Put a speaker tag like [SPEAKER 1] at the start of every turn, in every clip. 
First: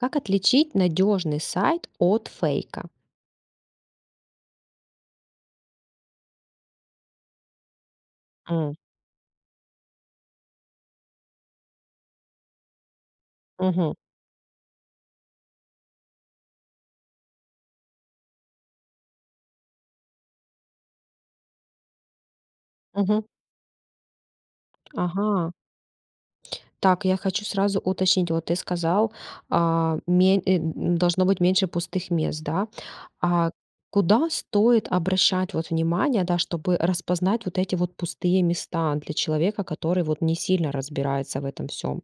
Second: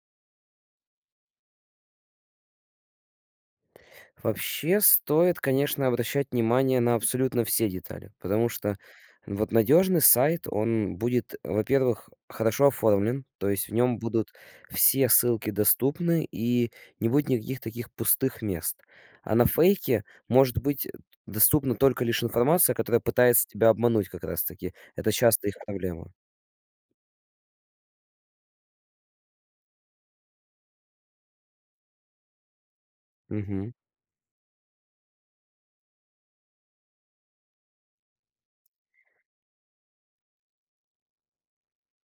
[SPEAKER 1] Как отличить надежный сайт от фейка?
[SPEAKER 2] Вообще стоит, конечно, обращать внимание на абсолютно все детали. Потому
[SPEAKER 1] М.
[SPEAKER 2] что вот надежный сайт- он будет, во-первых, хорошо оформлен, то есть в
[SPEAKER 1] Мгм.
[SPEAKER 2] нём будут все ссылки доступны и не будет никаких таких пустых мест. А на фейке может быть доступна только лишь информация, которая
[SPEAKER 1] Мгм.
[SPEAKER 2] пытается тебя обмануть, как раз таки. Это часто
[SPEAKER 1] Ага.
[SPEAKER 2] их проблема.
[SPEAKER 1] Так, я хочу сразу уточнить, вот ты сказал, а, мень э, должно быть меньше пустых мест, да? А
[SPEAKER 2] Мгм.
[SPEAKER 1] куда стоит обращать, вот, внимание, да, чтобы распознать вот эти вот пустые места для человека, который вот не сильно разбирается в этом всём?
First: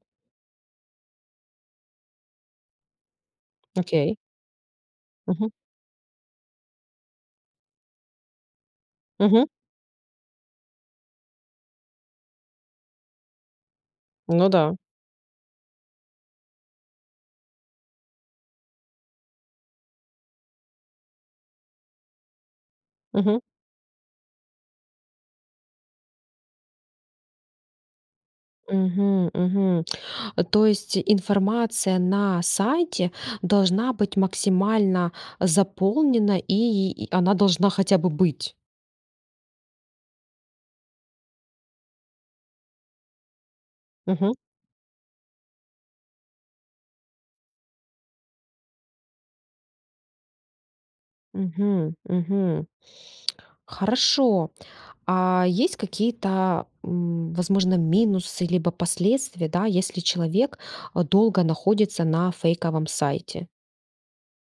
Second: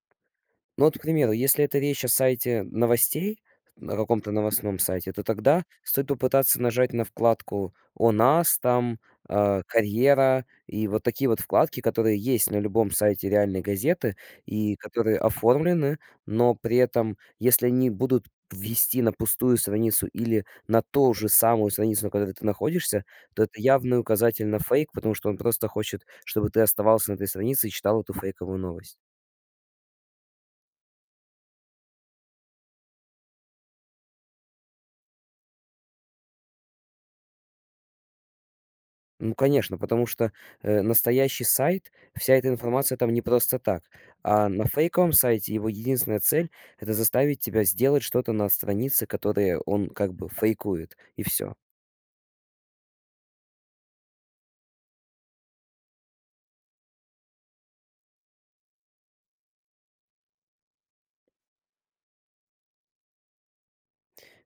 [SPEAKER 2] Ну, вот, к примеру, если это речь о сайте новостей, на
[SPEAKER 1] Окей.
[SPEAKER 2] каком-то новостном сайте, то
[SPEAKER 1] Мгм.
[SPEAKER 2] тогда стоит попытаться нажать на вкладку "О нас", там,
[SPEAKER 1] Мгм.
[SPEAKER 2] а, "Карьера". И вот такие вот вкладки, которые есть на любом сайте реальной газеты
[SPEAKER 1] Ну да.
[SPEAKER 2] и которые оформлены, но при этом, если они будут вести на пустую страницу или на то же самую страницу, на которой ты находишься,
[SPEAKER 1] Мгм.
[SPEAKER 2] то это явный указатель на фейк, потому что он просто хочет, чтобы ты оставался на этой странице и читал эту фейковую новость.
[SPEAKER 1] Мгм, мгм. То есть информация на сайте должна быть максимально заполнена, и и она должна хотя бы быть?
[SPEAKER 2] Ну конечно, потому что, э, настоящий сайт, вся эта информация там не просто так.
[SPEAKER 1] Мгм.
[SPEAKER 2] А на фейковом сайте, его единственная цель- это заставить тебя сделать что-то на странице, которые он как бы фейкует, и всё.
[SPEAKER 1] Мгм. Мгм. Хорошо. А есть какие-то, м, возможно, минусы, либо последствия, да, если человек долго находится на фейковом сайте?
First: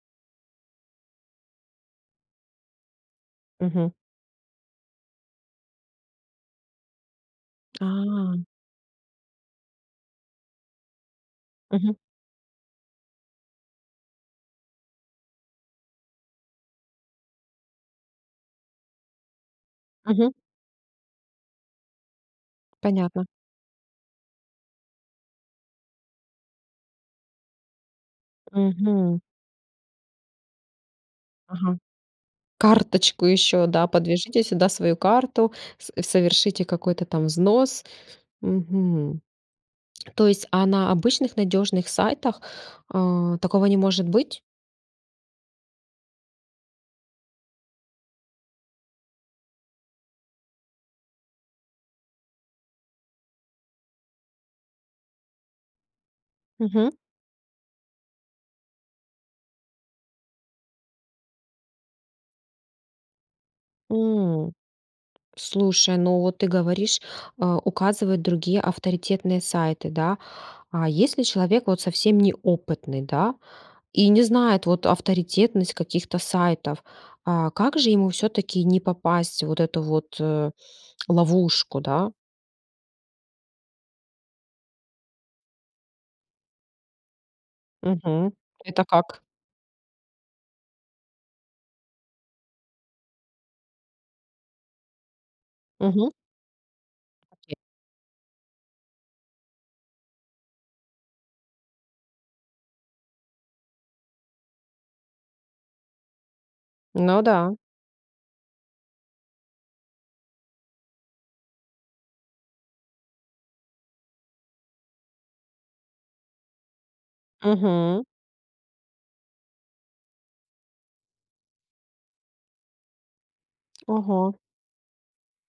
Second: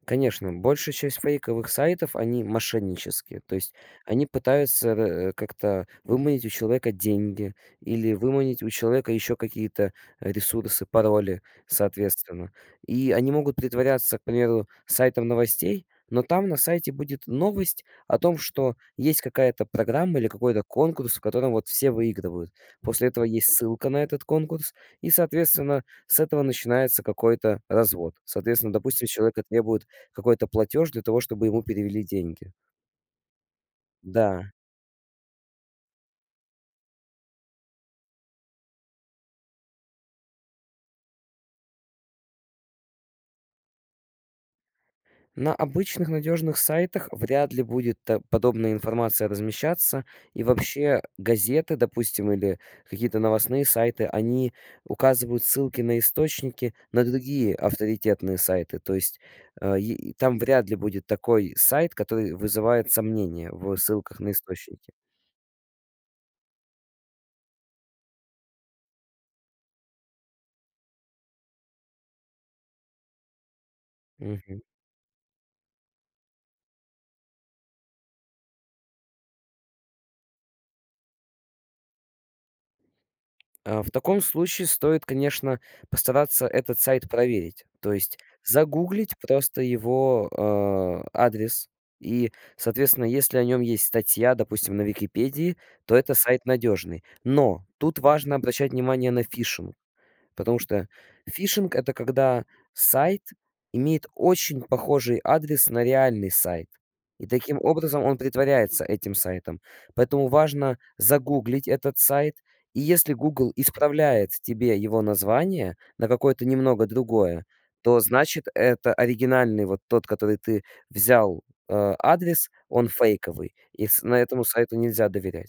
[SPEAKER 2] Конечно, большая часть фейковых сайтов- они мошеннические. То есть
[SPEAKER 1] Мгм.
[SPEAKER 2] они пытаются, э, как-то выманить у человека деньги или
[SPEAKER 1] А.
[SPEAKER 2] выманить у человека еще какие-то ресурсы, пароли,
[SPEAKER 1] Мгм.
[SPEAKER 2] соответственно. И они могут притворяться, к примеру, сайтом новостей, но там на сайте будет новость о том, что есть какая-то программа или
[SPEAKER 1] Мгм.
[SPEAKER 2] какой-то конкурс, в котором вот все выигрывают. После этого
[SPEAKER 1] Понятно.
[SPEAKER 2] есть ссылка на этот конкурс и, соответственно, с этого начинается какой-то развод. Соответственно, допустим, с
[SPEAKER 1] Мгм.
[SPEAKER 2] человека требуют какой-то платеж для того, чтобы ему
[SPEAKER 1] Ага.
[SPEAKER 2] перевели деньги.
[SPEAKER 1] Карточку еще, да, подвяжите
[SPEAKER 2] Да.
[SPEAKER 1] сюда свою карту, с совершите какой-то там взнос. Мгм. То есть, а на обычных надежных сайтах, а, такого не может быть?
[SPEAKER 2] На обычных надежных сайтах вряд ли будет т подобная информация размещаться. И вообще, газеты, допустим, или какие-то новостные сайты, они указывают ссылки на источники,
[SPEAKER 1] Мгм.
[SPEAKER 2] на другие авторитетные сайты, то есть, э, и там вряд ли будет такой сайт, который вызывает сомнения в ссылках на
[SPEAKER 1] М.
[SPEAKER 2] источники.
[SPEAKER 1] Слушай, ну вот ты говоришь, э, указывает другие авторитетные сайты, да? А если человек вот совсем неопытный, да? И не
[SPEAKER 2] Мгм.
[SPEAKER 1] знает вот авторитетность каких-то сайтов, а, как же ему всё-таки не попасть в эту вот ловушку, да?
[SPEAKER 2] Э, в таком случае стоит, конечно, постараться этот сайт проверить, то есть
[SPEAKER 1] Мгм. Это
[SPEAKER 2] загуглить
[SPEAKER 1] как?
[SPEAKER 2] просто его, э, адрес и, соответственно, если о нем есть статья, допустим, на "Википедии", то
[SPEAKER 1] Мгм.
[SPEAKER 2] это сайт надежный.
[SPEAKER 1] Окей.
[SPEAKER 2] Но тут важно обращать внимание на фишинг потому что фишинг- это когда сайт имеет очень похожий адрес на реальный сайт,
[SPEAKER 1] Ну
[SPEAKER 2] и
[SPEAKER 1] да.
[SPEAKER 2] таким образом он притворяется этим сайтом. Поэтому важно загуглить этот сайт, и если "Гугл" исправляет тебе его название на какое-то немного другое, то
[SPEAKER 1] Мгм.
[SPEAKER 2] значит, это оригинальный, вот тот, который ты взял, э, адрес, он фейковый, и с на
[SPEAKER 1] Ага.
[SPEAKER 2] этому сайту нельзя доверять.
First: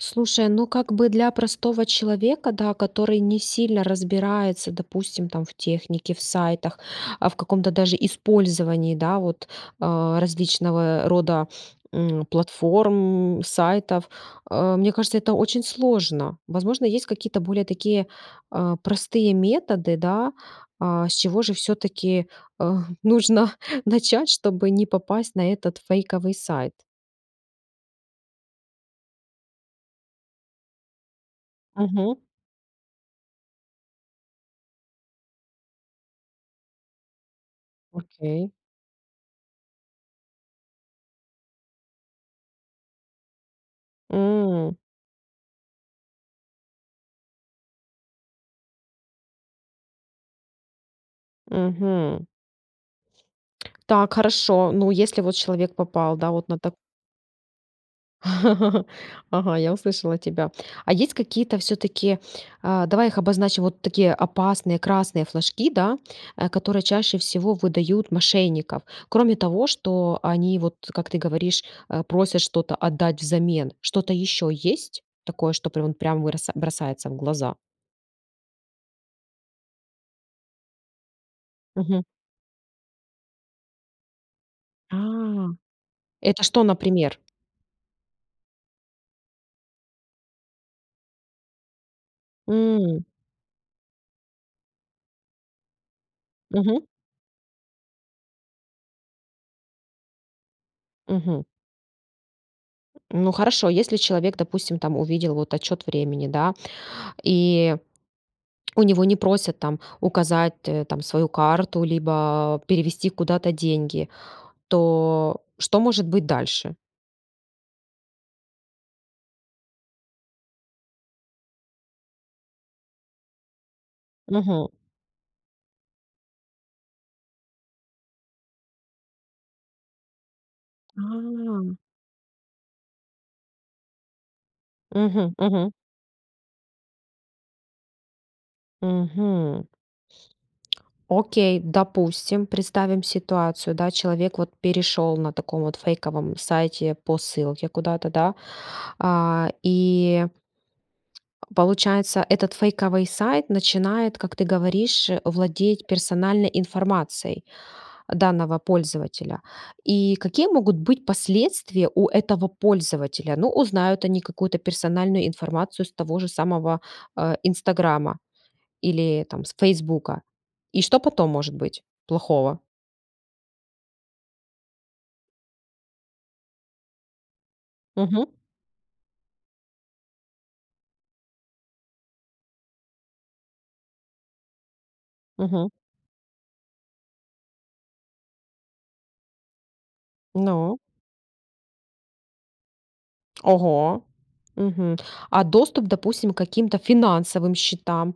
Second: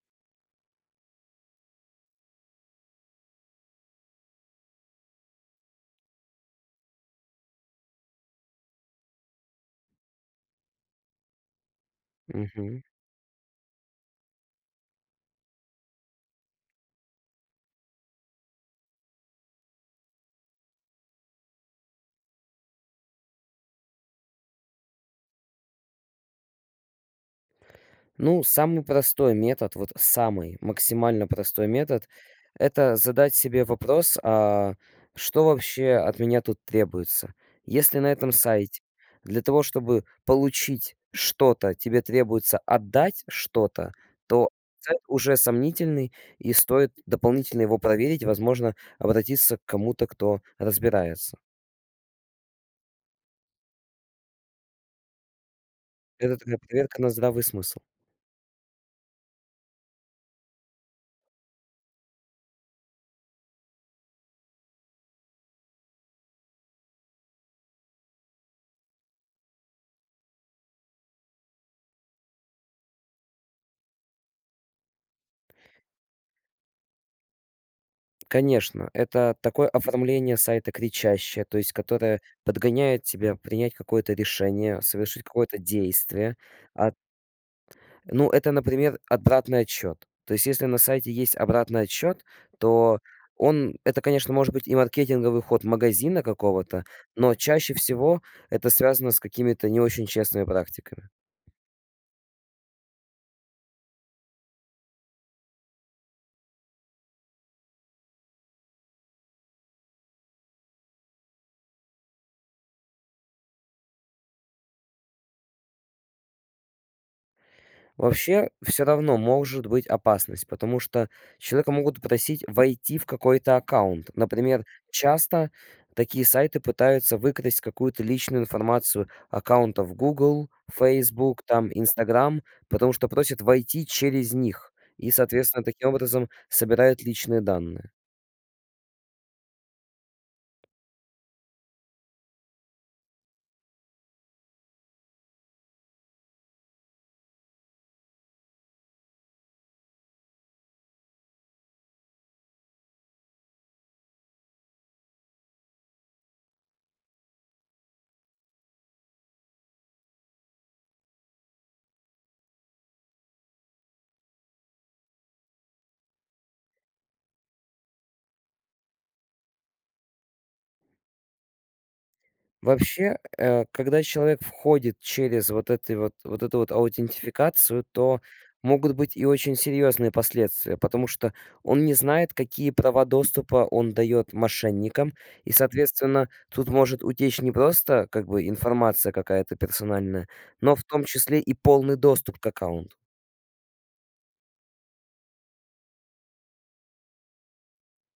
[SPEAKER 1] Слушай, ну как бы для простого человека, да, который не сильно разбирается, допустим, там в технике, в сайтах, а, в каком-то даже использовании, да вот, а, различного рода, м,
[SPEAKER 2] Мгм.
[SPEAKER 1] платформ, м, сайтов. Э, мне кажется, это очень сложно. Возможно, есть какие-то более такие, а, простые методы, да, а, с чего же всё-таки, эх, нужно начать, чтобы не попасть на этот фейковый сайт?
[SPEAKER 2] Ну, самый простой метод- вот самый максимально простой метод-
[SPEAKER 1] Мгм.
[SPEAKER 2] это задать себе вопрос, а: что вообще от меня тут требуется? Если на этом
[SPEAKER 1] Окей.
[SPEAKER 2] сайте для того, чтобы получить что-то, тебе требуется отдать что-то, то
[SPEAKER 1] М.
[SPEAKER 2] сайт уже сомнительный, и стоит дополнительно его проверить- возможно, обратиться к кому-то, кто разбирается.
[SPEAKER 1] Мгм. Так, хорошо. Ну, если вот человек попал, да,
[SPEAKER 2] Это
[SPEAKER 1] вот на
[SPEAKER 2] такая
[SPEAKER 1] та
[SPEAKER 2] проверка на здравый смысл.
[SPEAKER 1] Ага, я услышала тебя. А есть какие-то всё-таки, а- давай их обозначим, вот такие опасные красные флажки, да, э, которые чаще всего выдают мошенников. Кроме того, что они вот, как ты говоришь, э, просят что-то отдать взамен. Что-то еще есть такое, что прям прям броса бросается в глаза?
[SPEAKER 2] Конечно, это такое оформление сайта кричащее, то есть
[SPEAKER 1] Мгм.
[SPEAKER 2] которое подгоняет тебя принять какое-то решение, совершить
[SPEAKER 1] А.
[SPEAKER 2] какое-то действие.
[SPEAKER 1] Это что,
[SPEAKER 2] Ат
[SPEAKER 1] например?
[SPEAKER 2] Ну это, например, обратный отсчет. То есть если на сайте есть обратный отсчет, то
[SPEAKER 1] М.
[SPEAKER 2] он это, конечно, может быть и маркетинговый ход магазина
[SPEAKER 1] Мгм.
[SPEAKER 2] какого-то, но чаще всего это связано с какими-то не очень честными практиками.
[SPEAKER 1] Мгм. Ну хорошо. Если человек, допустим, там увидел вот отсчет времени, да, и у него не просят там указать, э, там свою карту либо перевести куда-то деньги, то что может быть дальше?
[SPEAKER 2] Вообще, всё равно может быть опасность, потому что человека могут просить войти в какой-то аккаунт. Например,
[SPEAKER 1] Мгм.
[SPEAKER 2] часто такие сайты пытаются выкрасть какую-то личную информацию аккаунтов "Гугл", "Фейсбук" там,
[SPEAKER 1] А!
[SPEAKER 2] "Инстаграм", потому что просят войти через них и,
[SPEAKER 1] Мгм,
[SPEAKER 2] соответственно,
[SPEAKER 1] мгм.
[SPEAKER 2] таким образом собирают личные данные.
[SPEAKER 1] Мгм. Окей, допустим, представим ситуацию, да, человек вот перешёл на таком вот фейковом сайте по ссылке куда-то, да, а, и получается, этот фейковый сайт начинает, как ты говоришь, владеть персональной информацией данного пользователя. И какие могут быть последствия у этого пользователя? Ну, узнают они какую-то персональную информацию с того же самого, э, "Инстаграма" или, там, с "Фесбука". И что потом может быть плохого?
[SPEAKER 2] Вообще, э, когда человек входит через вот эти вот вот эту вот аутентификацию, то
[SPEAKER 1] Мгм.
[SPEAKER 2] могут быть и очень серьезные последствия, потому что он не знает, какие права доступа он дает мошенникам, и,
[SPEAKER 1] Мгм.
[SPEAKER 2] соответственно, тут может утечь не просто, как бы, информация какая-то персональная, но
[SPEAKER 1] Ну?
[SPEAKER 2] в том числе и полный доступ к аккаунту.
[SPEAKER 1] Ого. Мгм. А доступ, допустим, к каким-то финансовым счетам,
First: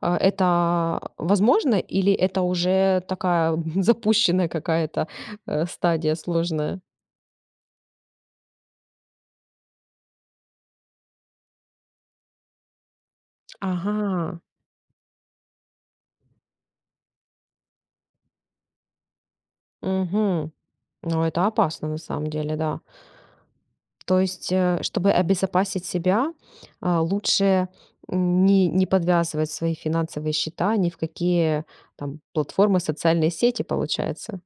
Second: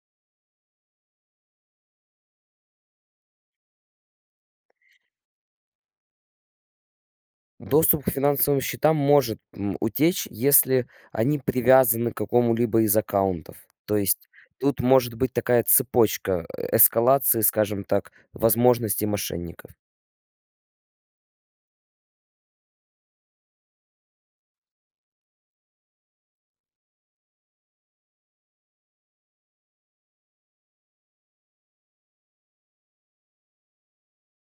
[SPEAKER 1] а, это возможно или это уже такая запущенная какая-то, э, стадия сложная?
[SPEAKER 2] Доступ к финансовым счетам может, м, утечь, если они привязаны к какому-либо из аккаунтов, то есть
[SPEAKER 1] Ага.
[SPEAKER 2] тут может быть такая цепочка, э, эскалации, скажем так, возможностей мошенников.
[SPEAKER 1] Мгм. Ну это опасно на самом деле, да. То есть, э, чтобы обезопасить себя, а, лучше не не подвязывать свои финансовые счета ни в какие там платформы, социальные сети, получается?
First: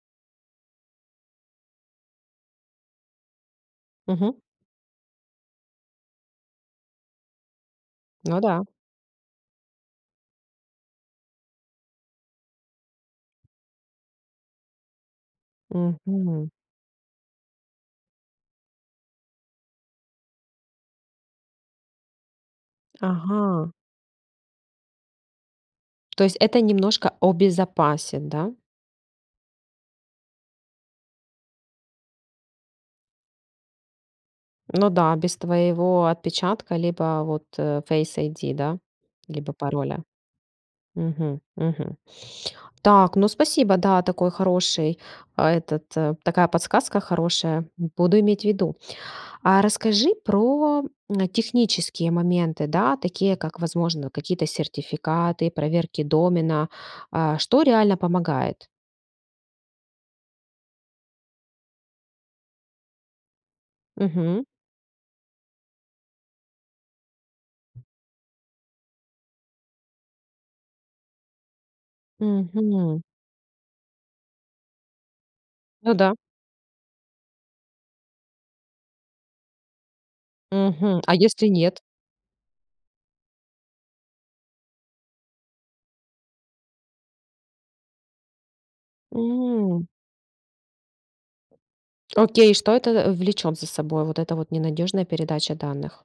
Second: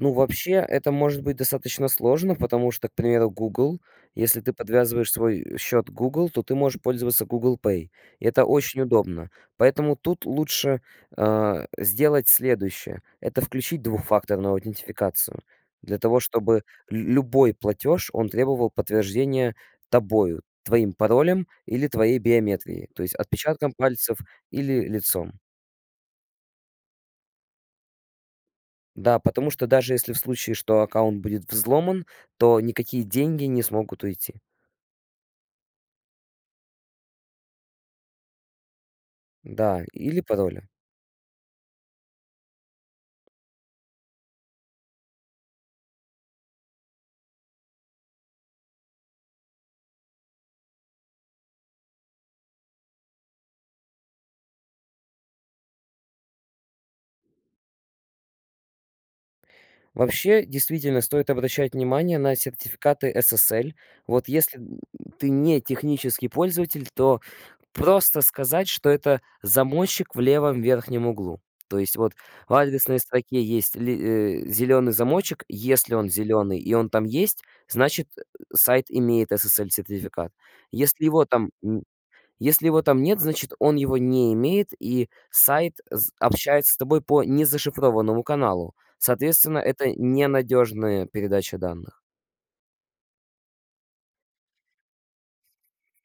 [SPEAKER 2] Ну вообще, это может быть достаточно сложно, потому что, к примеру, Google,
[SPEAKER 1] Мгм.
[SPEAKER 2] если ты подвязываешь свой, э, счет к Google, то ты можешь пользоваться Google Pay.
[SPEAKER 1] Ну
[SPEAKER 2] Это
[SPEAKER 1] да.
[SPEAKER 2] очень удобно. Поэтому тут лучше, а, сделать следующее: это включить двухфакторную аутентификацию для того,
[SPEAKER 1] Мгм.
[SPEAKER 2] чтобы лю любой платёж- он требовал подтверждения тобою, твоим паролем или твоей биометрией, то есть отпечатком
[SPEAKER 1] Ага.
[SPEAKER 2] пальцев или лицом.
[SPEAKER 1] То есть это немножко обезопасит, да?
[SPEAKER 2] Да, потому что даже если в случае, что аккаунт будет взломан, то никакие деньги не смогут уйти.
[SPEAKER 1] Ну да, без твоего отпечатка, либо вот, э, Face ID, да? Либо
[SPEAKER 2] Да,
[SPEAKER 1] пароля?
[SPEAKER 2] или пароли.
[SPEAKER 1] Мгм. Мгм. Так, ну спасибо. Да, такой хороший, а, этот, э такая подсказка хорошая, буду иметь ввиду. А расскажи про, м, технические моменты, да? Такие как, возможно, какие-то сертификаты, проверки домена. А, что реально помогает?
[SPEAKER 2] Вообще, действительно стоит обращать внимание на сертификаты SSL. Вот
[SPEAKER 1] Мгм.
[SPEAKER 2] если, м, ты не технический пользователь, то просто сказать, что- это замочек в левом верхнем углу. То есть вот в адресной
[SPEAKER 1] Мгм.
[SPEAKER 2] строке есть ли э, зеленый замочек,
[SPEAKER 1] Ну
[SPEAKER 2] если он
[SPEAKER 1] да.
[SPEAKER 2] зеленый и он там есть, значит, э, сайт имеет SSL-сертификат.
[SPEAKER 1] Мгм.
[SPEAKER 2] Если
[SPEAKER 1] А
[SPEAKER 2] его
[SPEAKER 1] если
[SPEAKER 2] там
[SPEAKER 1] нет?
[SPEAKER 2] н если его там нет, значит он его не имеет и сайт з общается с тобой по незашифрованному каналу. Соответственно,
[SPEAKER 1] М.
[SPEAKER 2] это ненадежная передача данных.
[SPEAKER 1] Окей, что это, э, влечет за собой, вот эта вот ненадежная передача данных?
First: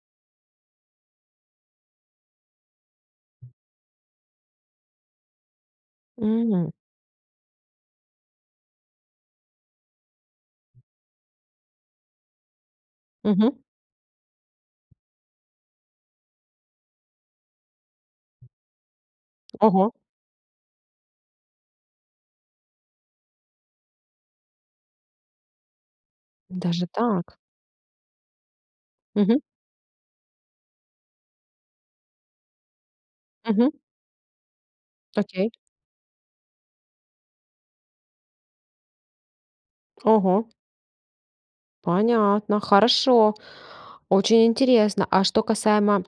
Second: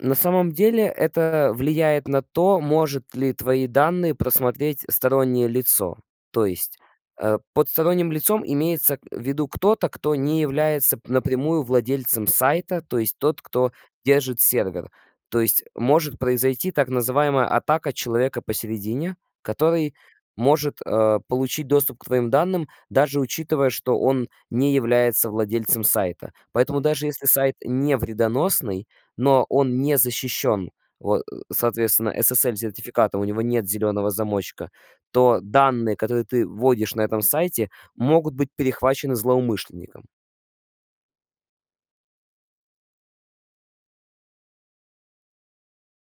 [SPEAKER 2] На самом деле это влияет на то, может ли твои данные просмотреть стороннее лицо. То
[SPEAKER 1] М.
[SPEAKER 2] есть, э, под сторонним лицом имеется, э, в виду кто-то, кто не является п напрямую владельцем сайта, то есть тот,
[SPEAKER 1] Мгм.
[SPEAKER 2] кто держит сервер. То есть может произойти, так называемая, атака человека посередине,
[SPEAKER 1] Ого.
[SPEAKER 2] который может, э, получить доступ к твоим данным, даже учитывая, что он не является владельцем сайта. Поэтому
[SPEAKER 1] Даже
[SPEAKER 2] даже если
[SPEAKER 1] так?
[SPEAKER 2] сайт не вредоносный,
[SPEAKER 1] Мгм.
[SPEAKER 2] но он не защищен, вот, э, соответственно, SSL-сертификата, у него нет
[SPEAKER 1] Мгм.
[SPEAKER 2] зеленого замочка, то
[SPEAKER 1] Окей.
[SPEAKER 2] данные, которые ты вводишь на этом сайте, могут быть перехвачены злоумышленником.
[SPEAKER 1] Ого! Понятно. Хорошо, очень интересно. А что касаемо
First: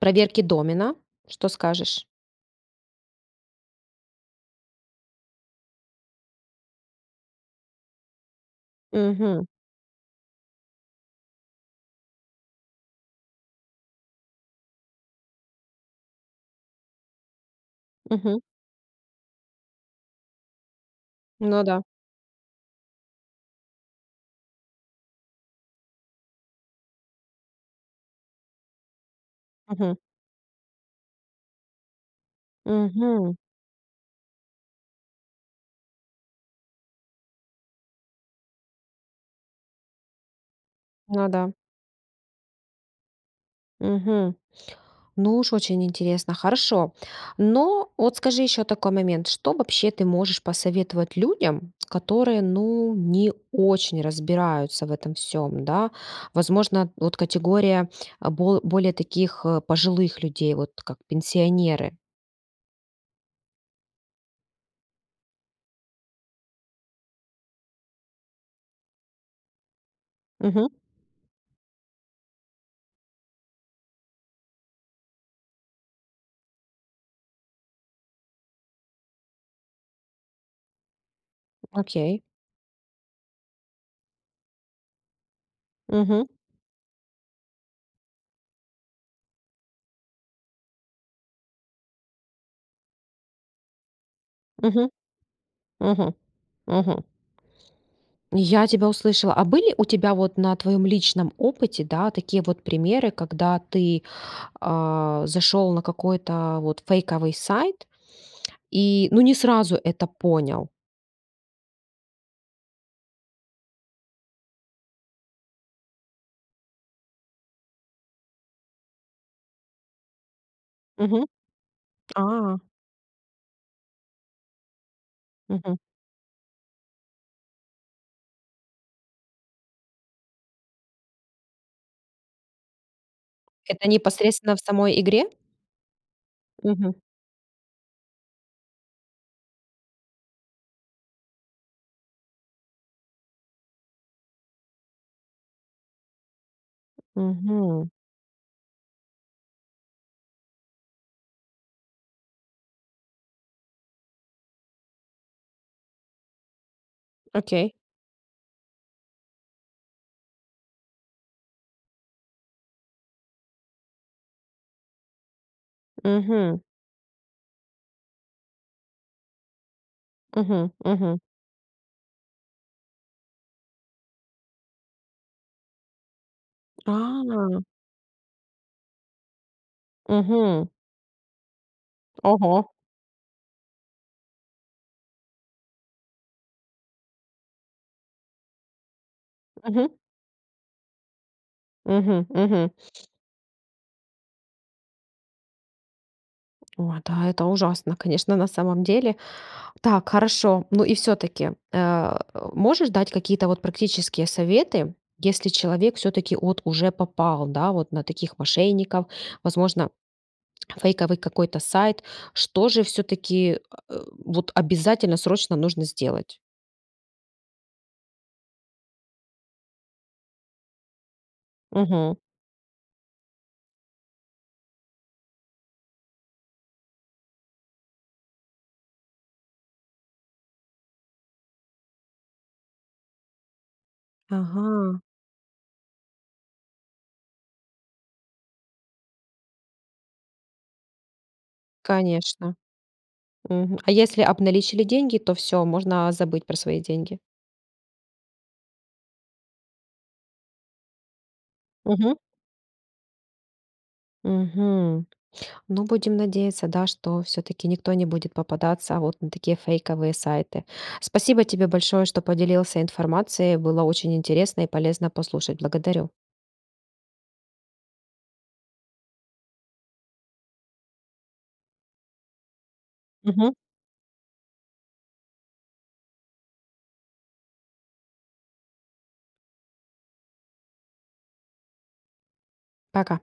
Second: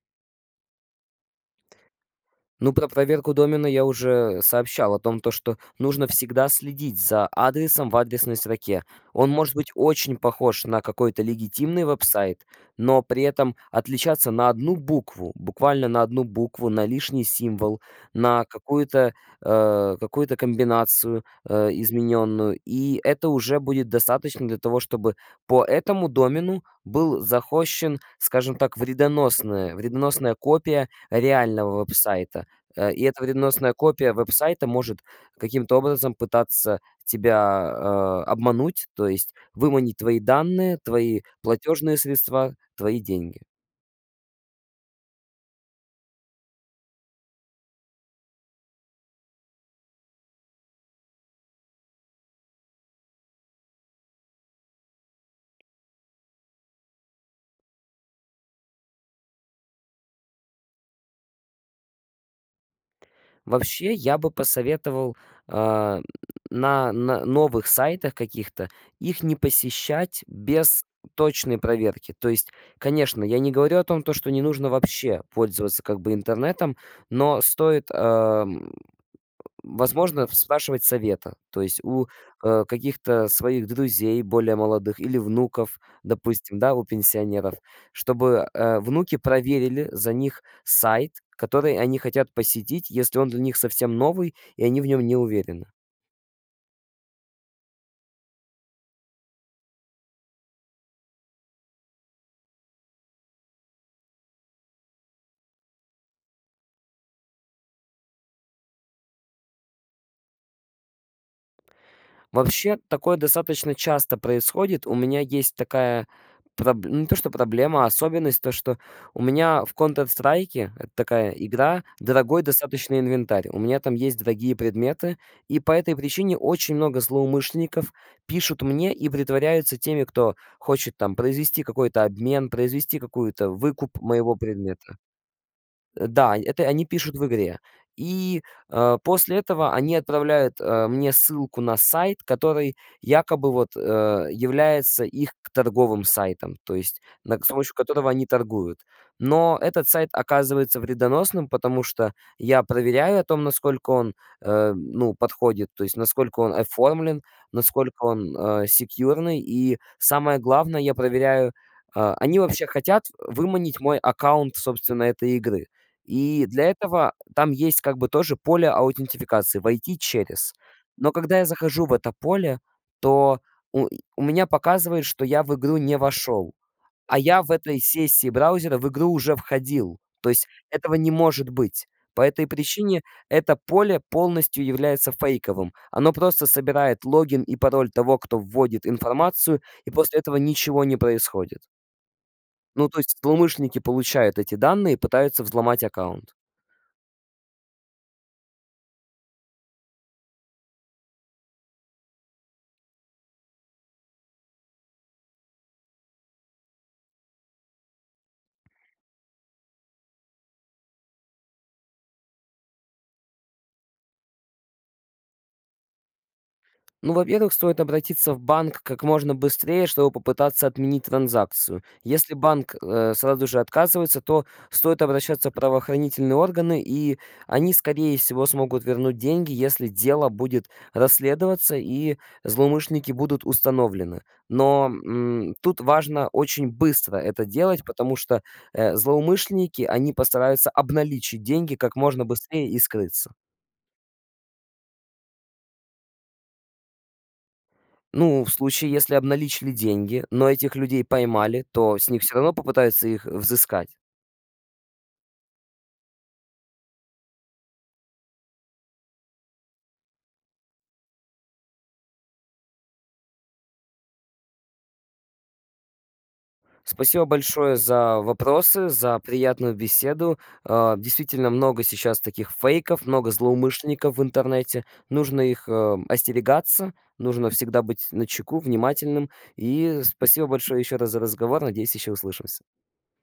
[SPEAKER 1] проверки домена? Что скажешь?
[SPEAKER 2] Ну, про проверку домена я уже сообщал о том, то, что нужно всегда следить за адресом в адресной строке. Он
[SPEAKER 1] Мгм.
[SPEAKER 2] может быть очень похож на какой-то легитимный веб-сайт, но при этом отличаться на 1 букву, буквально на 1 букву, на лишний символ,
[SPEAKER 1] Мгм.
[SPEAKER 2] на какую-то, э, какую-то комбинацию,
[SPEAKER 1] Ну
[SPEAKER 2] э,
[SPEAKER 1] да.
[SPEAKER 2] измененную. И это уже будет достаточно для того, чтобы по этому домену был захостщен, скажем так, вредоносная
[SPEAKER 1] Мгм.
[SPEAKER 2] вредоносная копия реального веб-сайта. Э, и эта
[SPEAKER 1] Мгм.
[SPEAKER 2] вредоносная копия веб-сайта может каким-то образом пытаться тебя, э, обмануть, то есть выманить твои данные, твои
[SPEAKER 1] Ну да.
[SPEAKER 2] платежные средства, твои деньги.
[SPEAKER 1] Мгм. Ну уж очень интересно! Хорошо. Но вот скажи еще такой момент: что вообще ты можешь посоветовать людям, которые ну не очень разбираются в этом всём, да? Возможно, вот категория бол более таких, э, пожилых людей, вот как пенсионеры?
[SPEAKER 2] Вообще, я бы посоветовал, а, на на новых сайтах каких-то, их не посещать
[SPEAKER 1] Мгм.
[SPEAKER 2] без точной проверки. То есть, конечно, я не говорю о том, то, что не нужно вообще пользоваться, как бы, интернетом, но стоит, ам, возможно, спрашивать совета. То есть у,
[SPEAKER 1] Окей.
[SPEAKER 2] э, каких-то своих друзей более молодых или внуков,
[SPEAKER 1] Мгм.
[SPEAKER 2] допустим, да, у пенсионеров, чтобы, э, внуки проверили за них сайт, который они хотят посетить, если он для них совсем новый и они в
[SPEAKER 1] Мгм.
[SPEAKER 2] нем не уверены.
[SPEAKER 1] Мгм. Мгм. Я тебя услышала. А были у тебя вот на твоем личном опыте, да, такие вот примеры, когда ты, а, зашел на какой-то вот фейковый сайт, и ну не сразу это понял?
[SPEAKER 2] Вообще, такое достаточно часто происходит. У меня есть такая проб ну не то что проблема, особенность, то что у меня в "Контр Страйке", это
[SPEAKER 1] Мгм.
[SPEAKER 2] такая игра, дорогой
[SPEAKER 1] А.
[SPEAKER 2] достаточно инвентарь, у меня там есть дорогие предметы. И по
[SPEAKER 1] Мгм.
[SPEAKER 2] этой причине очень много злоумышленников пишут мне и притворяются теми, кто хочет там произвести какой-то обмен, произвести какую-то
[SPEAKER 1] Это
[SPEAKER 2] выкуп моего
[SPEAKER 1] непосредственно в
[SPEAKER 2] предмета.
[SPEAKER 1] самой игре?
[SPEAKER 2] Э, да, это они
[SPEAKER 1] Мгм.
[SPEAKER 2] пишут в игре. И, а, после этого они отправляют, а, мне ссылку на сайт, который якобы вот, а, является их торговым сайтом, то есть на к с помощью
[SPEAKER 1] Мгм.
[SPEAKER 2] которого они торгуют. Но этот сайт оказывается вредоносным. Потому что я проверяю о том, насколько он, а, ну, подходит, то есть насколько он оформлен,
[SPEAKER 1] Окей.
[SPEAKER 2] насколько он, а, секьюрный, и самое главное, я проверяю а, они вообще хотят выманить мой аккаунт, собственно, этой игры. И
[SPEAKER 1] Мгм.
[SPEAKER 2] для этого там есть как бы тоже поле аутентификации- "войти через".
[SPEAKER 1] Мгм.
[SPEAKER 2] Но,
[SPEAKER 1] Мгм.
[SPEAKER 2] когда я захожу в это поле, то у у меня показывает, что я в игру не вошел, а я в
[SPEAKER 1] А. [unintelligible]
[SPEAKER 2] этой сессии браузера в игру уже входил, то есть
[SPEAKER 1] Мгм.
[SPEAKER 2] этого не может быть. По этой
[SPEAKER 1] Ого!
[SPEAKER 2] причине это поле полностью является фейковым, оно просто собирает логин и пароль того, кто вводит информацию, и
[SPEAKER 1] Мгм.
[SPEAKER 2] после этого ничего не происходит.
[SPEAKER 1] Мгм мгм.
[SPEAKER 2] Ну, то есть злоумышленники получают эти данные и пытаются взломать аккаунт.
[SPEAKER 1] О да! Это ужасно, конечно, на самом деле. Так, хорошо. Ну и всё-таки. А, можешь дать какие-то вот практические советы, если человек всё-таки вот уже попал, да, вот на таких мошенников, возможно, фейковый какой-то сайт. Что же всё-таки, а, э, вот обязательно срочно нужно сделать?
[SPEAKER 2] Ну, во-первых, стоит обратиться в банк как можно быстрее, чтобы попытаться отменить транзакцию.
[SPEAKER 1] Мгм.
[SPEAKER 2] Если банк, э, сразу же отказывается, то стоит обращаться в правоохранительные органы, и они, скорее всего, смогут вернуть деньги, если дело будет расследоваться и злоумышленники будут установлены. Но,
[SPEAKER 1] Ага.
[SPEAKER 2] м, тут важно очень быстро это делать, потому что, э, злоумышленники, они постараются обналичить деньги как можно
[SPEAKER 1] Конечно.
[SPEAKER 2] быстрее и скрыться.
[SPEAKER 1] Мгм. А если обналичили деньги, то всё, можно забыть про свои деньги.
[SPEAKER 2] Ну, в случае, если обналичили деньги, но этих людей поймали, то с
[SPEAKER 1] Мгм.
[SPEAKER 2] них всё равно попытаются их взыскать.
[SPEAKER 1] Мгм. Ну, будем надеяться, да, что всё-таки никто не будет попадаться вот на такие фейковые сайты. Спасибо тебе большое, что поделился информацией, было очень интересно и полезно послушать. Благодарю!
[SPEAKER 2] Спасибо большое за вопросы, за приятную беседу, э. Действительно, много сейчас таких фейков, много
[SPEAKER 1] Мгм.
[SPEAKER 2] злоумышленников в интернете. Нужно их, э, м, остерегаться, нужно всегда быть начеку, внимательным. И спасибо большое ещё раз за разговор. Надеюсь, ещё услышимся.
[SPEAKER 1] Пока.